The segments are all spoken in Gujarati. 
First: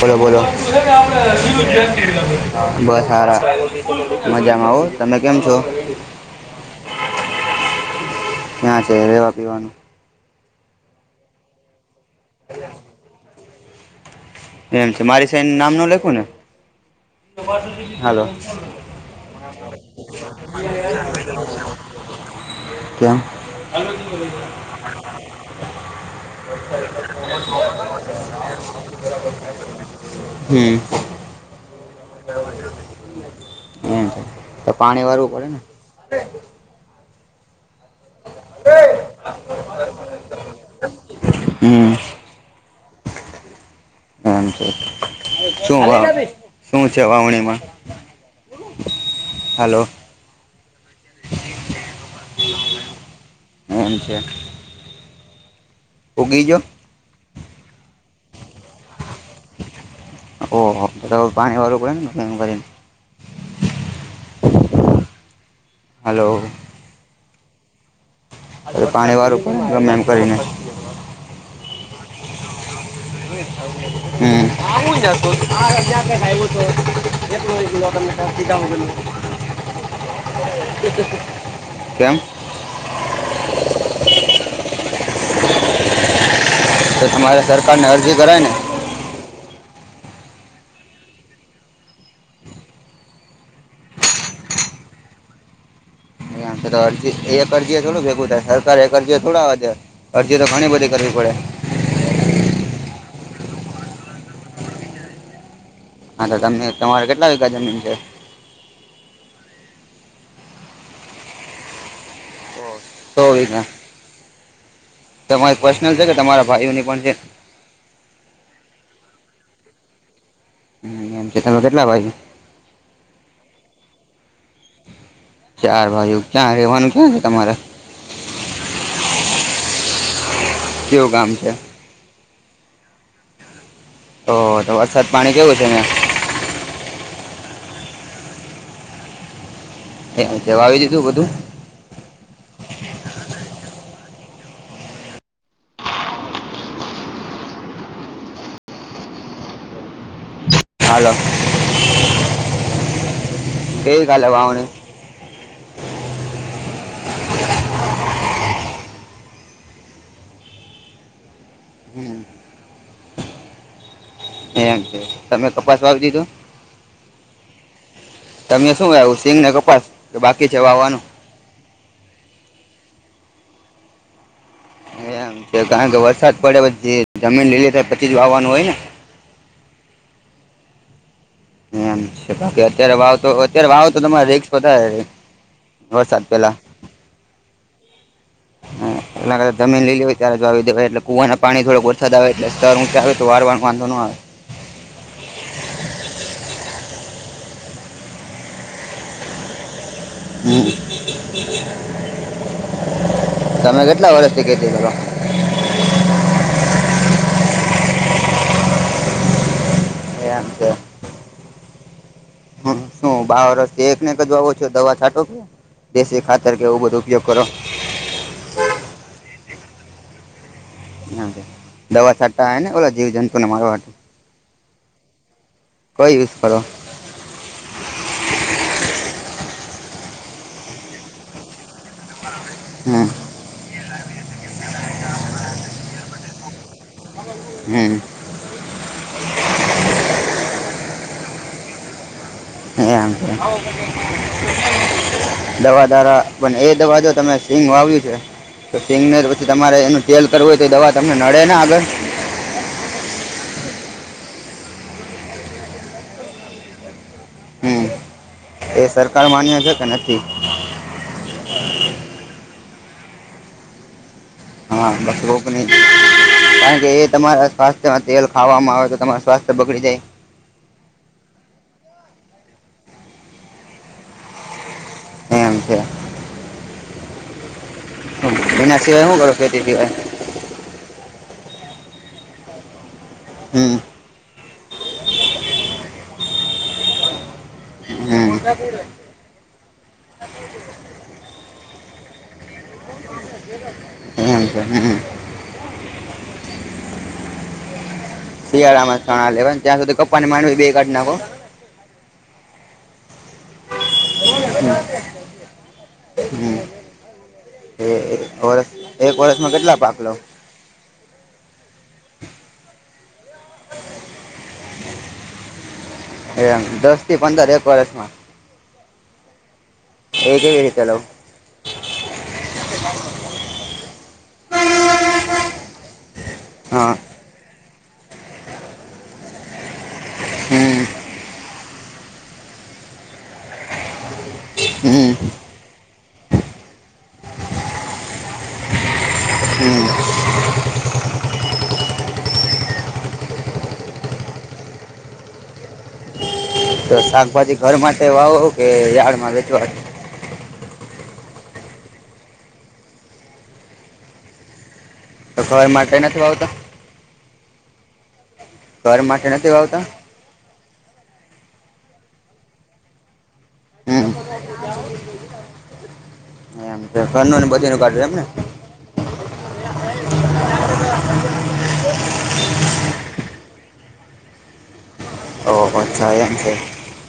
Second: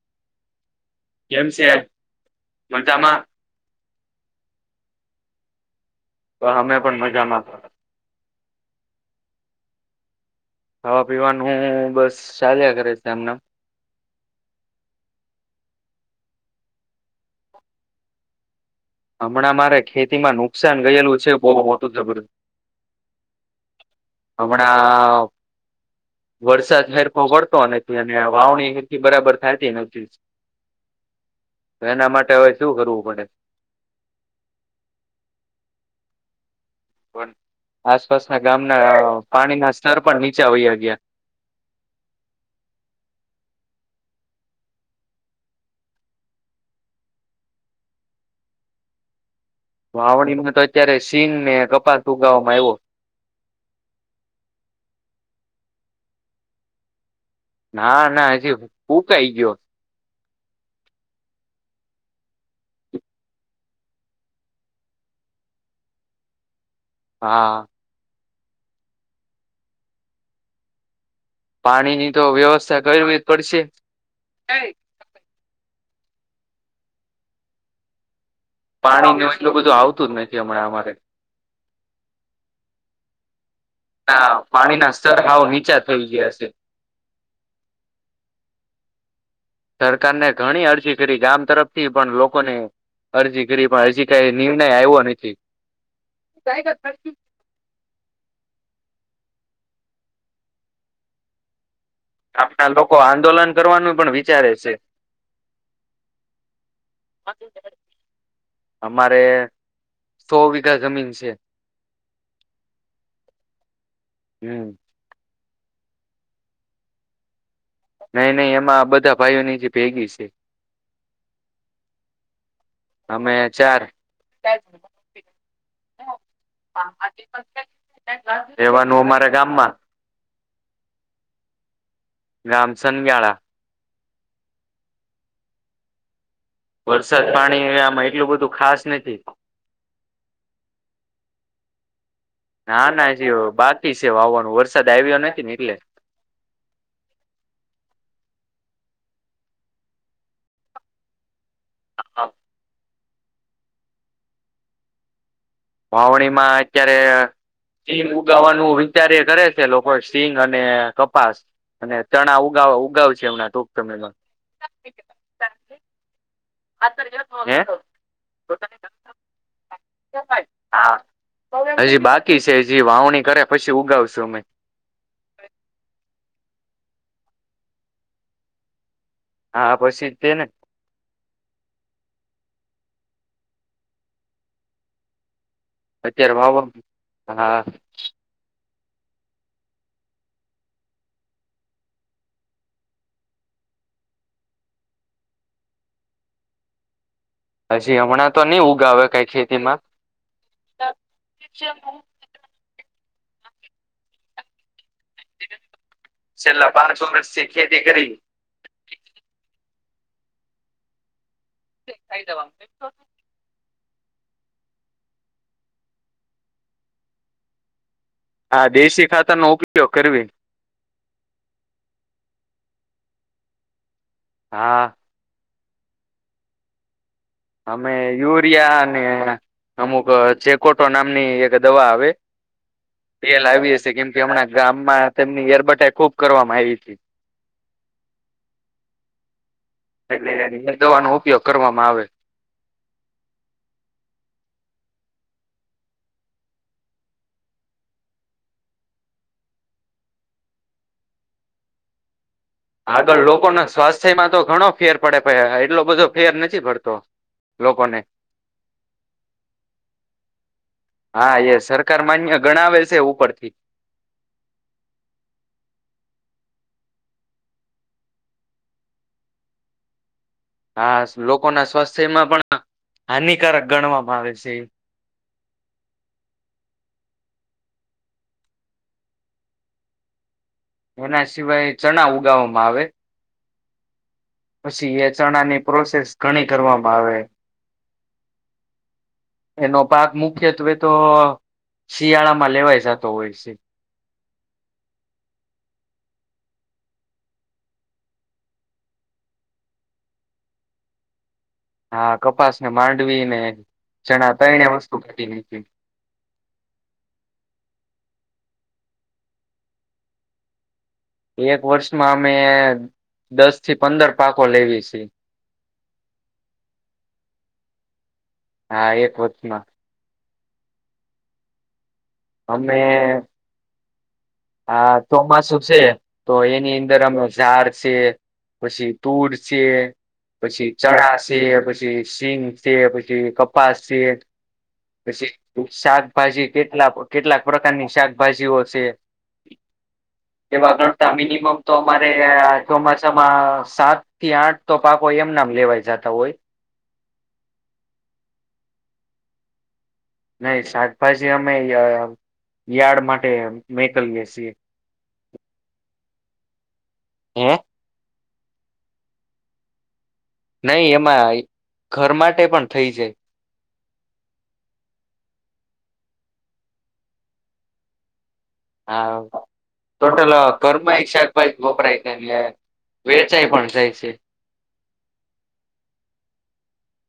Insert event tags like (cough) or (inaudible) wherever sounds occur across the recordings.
બોલો બોલો. (unintelligible) બસ કેમ છે મજામાં સારા મજામાં આવ તમે કેમ છો. તો અમે પણ મજામાં. ક્યાં છે રહેવા પીવાનું. ખાવા પીવાનું બસ ચાલ્યા કરે છે એમનેમ. એમ છે મારી સાઇડ નામ ન લખું ને હાલો. હમણાં મારે ખેતી માં નુકસાન ગયેલું છે બહુ મોટું જબર કેમ હમણાં. વરસાદ હેરફ વરતો નથી અને વાવણી બરાબર થાય ન (inaudible) (inaudible) (unintelligible) એ તો પાણી ભરવું પડે ને (inaudible) (unintelligible) આસપાસના ગામના પાણીના સ્તર પણ નીચા હોયયા ગયા હમ (inaudible) એમ છે. શું વા- શું છે? વાવણીમાં હાલો વાવણીમાં તો અત્યારે સીન ને કપાસ ઉગાવામાં આવ્યો. હમ છેે. ઊંઘી ગયો? ના ના હજી ઉકાઈ ગયો ઓહો! પાણી વાર (unintelligible) હલો! હા. અરે પાણી વારું પણ ગમે એમ કરીને. પાણીની તો વ્યવસ્થા કરવી જ પડશે હમ. પાણીને એટલું બધું આવતું જ નથી હમણાં અમારે (inaudible) (inaudible) કેમ. ભાવ હાવ નીચા થઈ ગયા છે. તો તમારે સરકાર ને અરજી કરાય ને સરકારને ઘણી અરજી કરી ગામ તરફથી પણ લોકોને અરજી કરી પણ હરજી કઈ નિર્ણય આવ્યો નથી. તો અરજી એક અરજી થોડું ભેગું થાય. સરકાર એ અરજી થોડા વધજે અરજી તો ઘણી બધી કરવી પડે. આપણા લોકો આંદોલન કરવાનું પણ વિચારે છે. હા તો તમે તમારે કેટલા વીઘા જમીન છે અમારે સો વીઘા જમીન છે. સો વીઘા. હમ. તમારી પર્સનલ છે? કે તમારા ભાઈઓની પણ છે? નહી નહી એમાં બધા ભાઈઓની જે ભેગી છે. મ તમે કેટલા બાજુ અમે ચાર ચાર ભાઈઓ ક્યાં રહેવાનું ક્યાં છે તમારે એવાનું મારે ગામમાં. કેવું ગામ છે ગામસન ગયાળા ઓ તો વરસાદ પાણી કેવું છે? વરસાદ પાણી આમાં એટલું બધું ખાસ નથી. હ જવા આવી દી છું બધું ના ના જ બાકી છે. વાવાનો વરસાદ આવ્યો નથી, ને એટલે હાલો! હ. કઈ ગ લ વા હની વાવણી માં અત્યારે સિંગ ઉગાવાનું વિચાર એ કરે છે. લોકો સિંગ અને કપાસ અને હમ ચણા ઉગા ઉગાવશે એમના ટક તમે એમ છે. તમે કપાસ વાવી દીધું? તમે શું વાઈવું સિંગ ને કપાસ કે બાકી છે. વાવાનું હજી બાકી છે હજી વાવણી કરે પછી ઉગાવશું અમે એમ છે, કારણ કે વરસાદ પડે પછી જમીન લીલી થાય પછી જ વાવાનું હોય ને હા પછી તે ને. એમ છે, બાકી અત્યારે વાવ તો અત્યારે વાવો તો તમારે રિકસ વધારે વરસાદ અત્યારે પહેલા વાવા હા. એલા જમીન લીલી હોયે ત્યારે જો આવી દેવાય એટલે કુવાના પાણી થોડક વરસાદ આવે એટલે સ્તર ઊંચા આવે તો વળવા નો વાંધો નો આવે. (inaudible) હજી હમણાં તો નઈ ઊગાવે કઈ ખેતી માં તમે કેટલા વર્ષથી ખેતી કરો. છેલ્લા પાંચ વર્ષથી ખેતી કરી એમ છે. થઈ જવા તે એકનેક જ વાવો છો દવા છાંટો કે દેશી ખાતર કે એવું બધો ઉપયોગ કરો. હા દેશી ખાતર નો ઉપયોગ કરવી દવા છાટા ને ઓલા જીવ જંતુને મારવા હા. કોઈ યુઝ કરો. અમે યુરિયા અને અમુક ચેકોટો નામની એક દવા આવે હમ તે લાવી હશે કેમ કે હમણાં ગામમાં તેમની એરબટાઈ ખુબ કરવામાં આવી હતી. હમ્મ. (inaudible) દવા નો ઉપયોગ કરવામાં આવે. એમ (unintelligible) દવા દારા પણ એ દવા જો તમે હિંગ વાવ્યું છે. તો સિંગનેર પછી તમારે એનું તેલ કરવું હોય તો એ દવા તમને નડે ના આગળ આગળ લોકો ના સ્વાસ્થ્યમાં તો ઘણો ફેર પડે પણ એટલો બધો ફેર નથી પડતો. હમ્મ લોકોને એ સરકાર માન્ય છે કે નથી. હા એ સરકાર માન્ય ગણાવે છે ઉપરથી હ બા શ્લોકની કારણ કે એ તમારા સ્વાસ્થ્યમાં તેલ ખાવામાં આવે તો તમારું સ્વાસ્થ્ય બગડી જાય. હા લોકો ના સ્વાસ્થ્યમાં પણ હાનિકારક ગણવામાં આવે છે. એમ છે. એના સિવાય હું કરો ખેતી સિવાયે એના સિવાય ચણા ઉગાવામાં આવે. હમ્મ. પછી એ ચણાની પ્રોસેસ ઘણી કરવામાં આવે. હમ એનો પાક મુખ્યત્વે તો શિયાળા માં લેવાય છે જાતો હોય છે. એમ છે હે. શિયાળા માં લેવા ત્યાં સુધી કપ્પા માં બે કાઢ નાખો. હા કપાસ ને માંડવી ને ચણા ત્રણે વસ્તુ કાઢી હમ્મ. એક વર્ષમાં કેટલા પાક લો. એક વર્ષમાં અમે દસ થી પંદર પાકો લેઈ લિયે છીએ. (inaudible) એમ દસ થી પંદર એક વર્ષમાં. હા એક (unintelligible) એજ એતેલો અમે હા ચોમાસુ છે તો એની હા અંદર અમે ઝાર છે પછી તૂર છે પછી હમ ચણા છે પછી પછી સિંગ છે પછી કપાસ છે હમ પછી શાક ભાજી કેટલા કેટલાક પ્રકારની શાકભાજીઓ છે. હમ્મ. એવા ગણતા મિનિમમ તો અમારે ચોમાસામાં સાત થી આઠ તો પાક હોય. એમ નામ લેવાય જતા હોય. તો શાકભાજી ઘર માટે વાવો કે યાર્ડમાં વેચવા? નહી શાકભાજી અમે યાર્ડ માટે મેકલીએ છીએ. તો ઘર માટે નથી વાવતા! હૈ ઘર માટે નથી વાવતા! નહી એમાં ઘર માટે પણ થઈ જાય. હમ્મ. એમ ઘનુંને બધીનું કાઢ એમને હા ટોટલ ઘર માં શાકભાજી કઈક વપરાય છે વેરચાઈ પણ જાય છે. છે. ઓ હો એમ છે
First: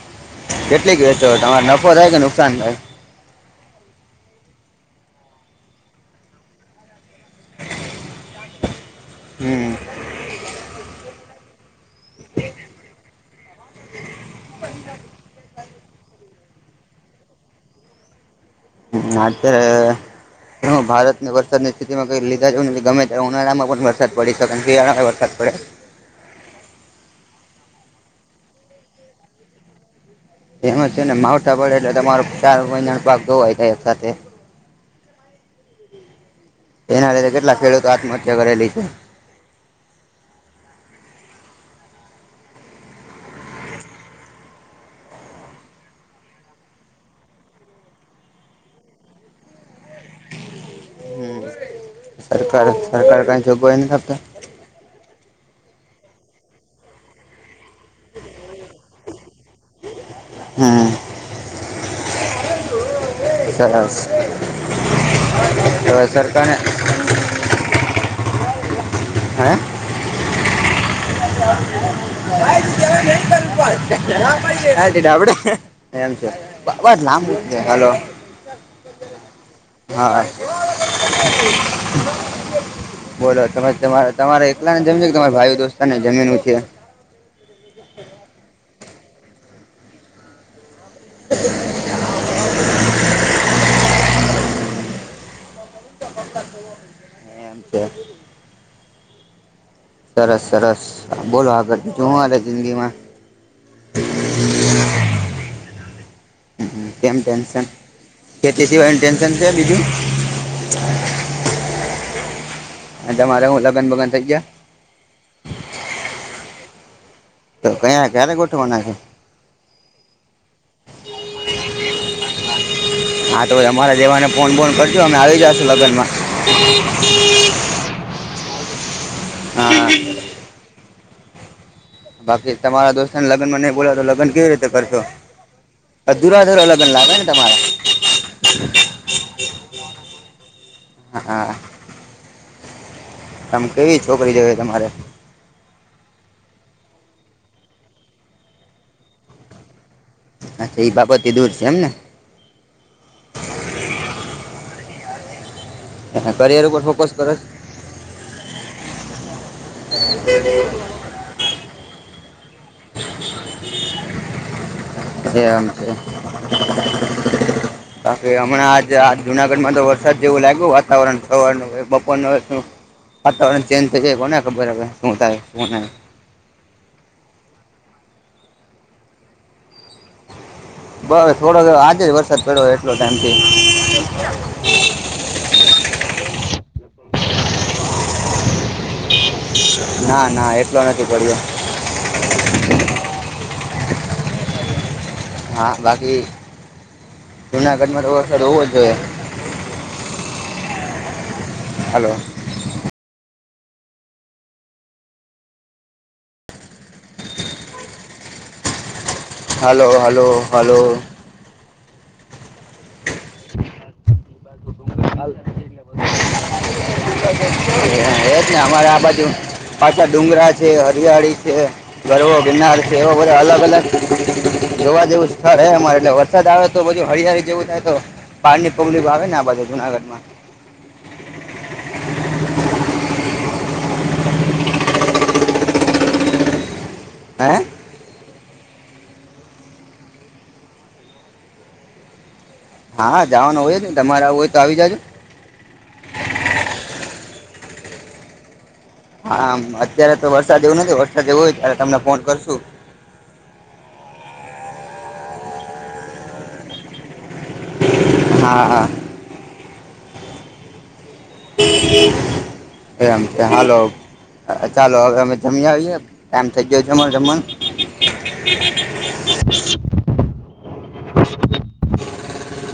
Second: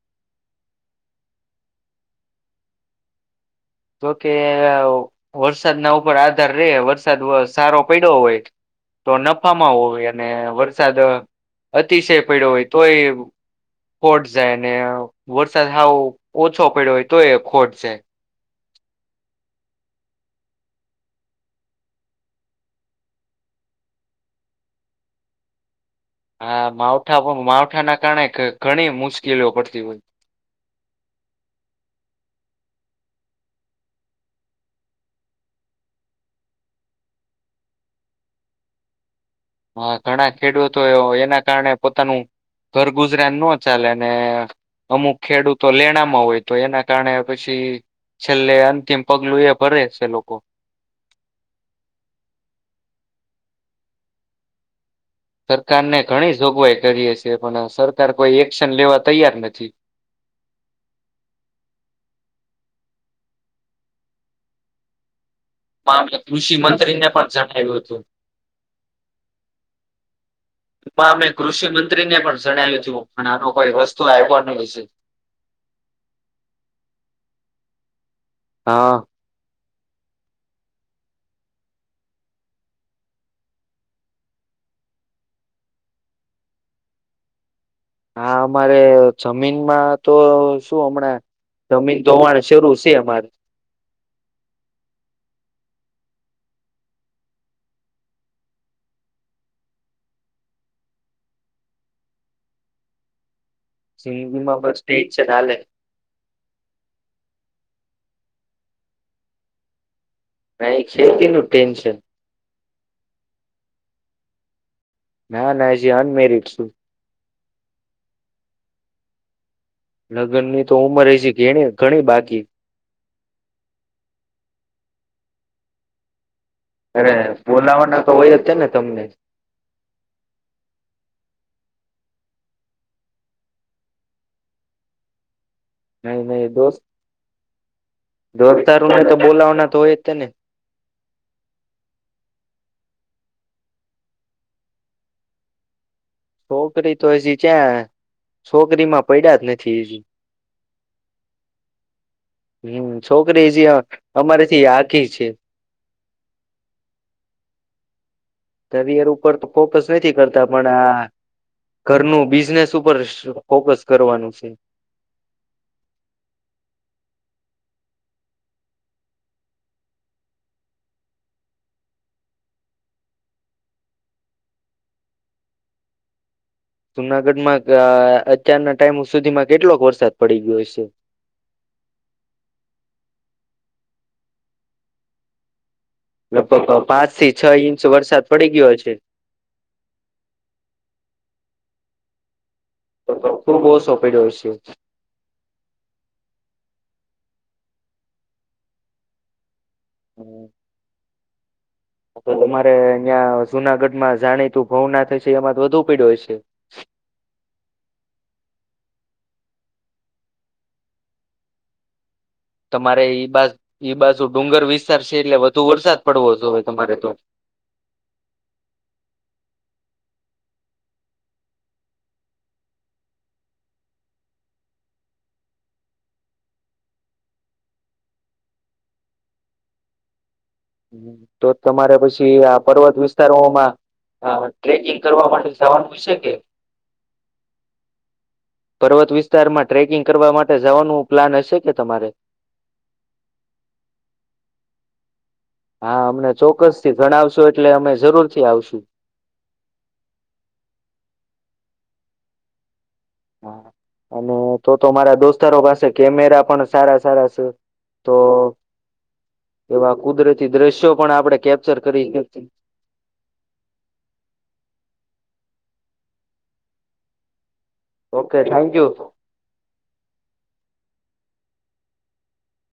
- કેટલીક વેચો તમારો નફો થાય કે નુકસાન થાય જોકે વરસાદના ઉપર આધાર રે વરસાદ સારો પડ્યો હોય તો હમ નફામાં હોય અને વરસાદ અતિશય પડ્યો હોય તોય ખોટ જાય ને વરસાદ હાવ ઓછો પડ્યો હોય તો એ ખોટ જાય. હમ આત્યારે હું ભારતને વરસાદની સ્થિતિમાં કઈ લીધા ગમે ઉનાળામાં પણ વરસાદ પડી શકે શિયાળામાં વરસાદ (unintelligible) હા માવઠા પણ માવઠા ના કારણે ઘણી મુશ્કેલીઓ પડતી હોય એમ છે ને માવઠા પડે એટલે તમારો ચાર મહિનાનો પાક જોવાય થાય સાથે. એના લીધે કેટલા ખેડૂતો આત્મહત્યા કરેલી છે. હા ઘણા ખેડૂતો એ એના કારણે પોતાનું ઘરગુજરાને નો ચાલેને અમુક ખેડૂતો લેણામાં હોય તો એના કારણે પછી છેલ્લે અંતિમ પગલું એ ભરે છે લોકો હમ સરકાર સરકાર કંઈ‌ જોગવાઈ નથી આપતા! સરકાર ને ઘણી જોગવાઈ કરીએ છેએ પણ સરકાર કોઈ એક એક્શન લેવા તૈયાર નથી. હમ એ (unintelligible) મામલે કૃષિ મંત્રીને પણ જણાવ્યું હતું. હે (inaudible) કૃષિ મંત્રીને પણ જણાવ્યું હતું પણ આનો કોઈ રસ્તો આવ્યો નહી છે. ટ આપડે એમ છે જ લાંબ હલો હા. હા. બોલો તમે તમા તમારે એકલા ને જમીનો છે કે તમારા ભાઈઓ દોસ્તારની જમીનો છે? હા અમારે જમીનમાં તો શું હમણાં જમીન ધોવાણ શરૂ છે અમારે ટમ (unintelligible) સરસ સરસ બોલો આગળ બીજું હું હાલે જિંદગીમાં! જિંદગી પણ ટેન્શન હાલે હ કેમ ટેન્શન ખીતી સિવાયનું ટેન્શન છે બીજું! નહી ખેતી નું ટેન્શન. હ જામલે હું લગન બગન થ ગયા ના નાજી અનમેરિડ શું તો કયા ક્યારે ગોઠવા નાખે લગ્ન ની તો ઉંમર હ છે ઘણી ઘણી બાકી હા તો અમારા જેવાને ફોન બોન કરજો અમે આવી જાશું લગનમાં. (unintelligible) (inaudible) અરે બોલાવાના તો હોય જ છે ને તમને હા બાકી તમારા દોસ્તને લગનમાં નઈ બોલા તો લગન કેવી રીતે કરશો? નહી અધુરા નહી અધુરા દોસ્ત લગન લાગેને તમારે. (inaudible) દોસ્તારોને તો બોલાવાના તો હોય જ તે ને હ! આમ કેવી છોકરી જોઈ તમારે. છોકરી તો હજી ચ્યા છોકરી માં પડ્યા જ નથી હજી. અચ્છા એ બાબતથી દૂર છે એમ ને હમ છોકરી જે અમારેથી યાદ. કી છે. કરિયર ઉપર ફોકસ કરો કરિયર ઉપર તો ફોકસ નથી કરતા પણ આ ઘરનું બીઝ બિઝનેસ ઉપર ફોકસ કરવાનું છે. એમ છે. કાર હમણાં આજ જુનાગઢ માં તો વરસાદ જેવું લાગ્યું વાતાવરણવારનું બપોર ન હોય. વાતાવરણ ચેન્જ થઈ જાય કોને ખબર હ શું થાય શું નહી. જુનાગઢમાં અત્યારના ટાઈમો સુધીમાં કેટલોક વરસાદ પડી ગયો છે. બસ થોડો આજે જ વરસાદ પડ્યો એટલો ટાઈમ થ (inaudible) લગભગ પાંચ થી છ ઇંચ વરસાદ પડી ગયો છે. ના ના એટલો નથી. પડ્યો ખુબ ઓછો પડ્યો છે. હા બાકી જુનાગઢમાં તો વરસાદ હોવો જ જોઈએ. હાલો તો તમારે અહીંયા. જુનાગઢમાં જાણીતું ભવનાથય છે એમાં તો વધુ પયડો હશે. Hello hello hello. તમારે એ બાજ. ઈ બાજુ ડુંગર વિસ્તાર છે એટલે વધુ વરસાદ પડવો જોવે તમારે તો. બરાબર! પાછા ડુંગરા છે હરિયાળી છે ગરવો ગિરનાર છે એવા બધા અલગ અલગ. જોવા જેવું સ્થળ હે અમારે એટલે વરસાદ આવે તો હરિયાળી જેવું થાય તો પાણીની. કુલદીપ આવે ને આ બાજુ જૂનાગઢમાં. તો તમારે પછી આ પર્વત વિસ્તારોમાં. હા ટ્રેકિંગ કરવા માટે જવાનું છે કે. હે. પર્વત વિસ્તારમાં ટ્રેકિંગ કરવા માટે જવાનું પ્લાન હશે કે તમારે. હા હા જાવાનું હોય ને તમારે હોય તો આવી જજો. હા અમને ચોક્કસ થી ગણાવશો એટલે અમે જરૂર થી આવશું. હા અત્યારે તો વરસાદ એવું નથી વરસાદ જેવું હોય ત્યારે તમને ફોન કરશું. હા અને તો તો મારા દોસ્તારો પાસે કેમેરા પણ સારા. સાર તો હા હા એવા કુદરતી દ્રશ્યો. પણ આપણે કેપ્ચર કરી શકીએ. એમ છે હાલો ચાલો હવે અમે જમ્યાવી. ટાઈમ થઈ ગયો જમણ જમણ. Okay thank you. (inaudible)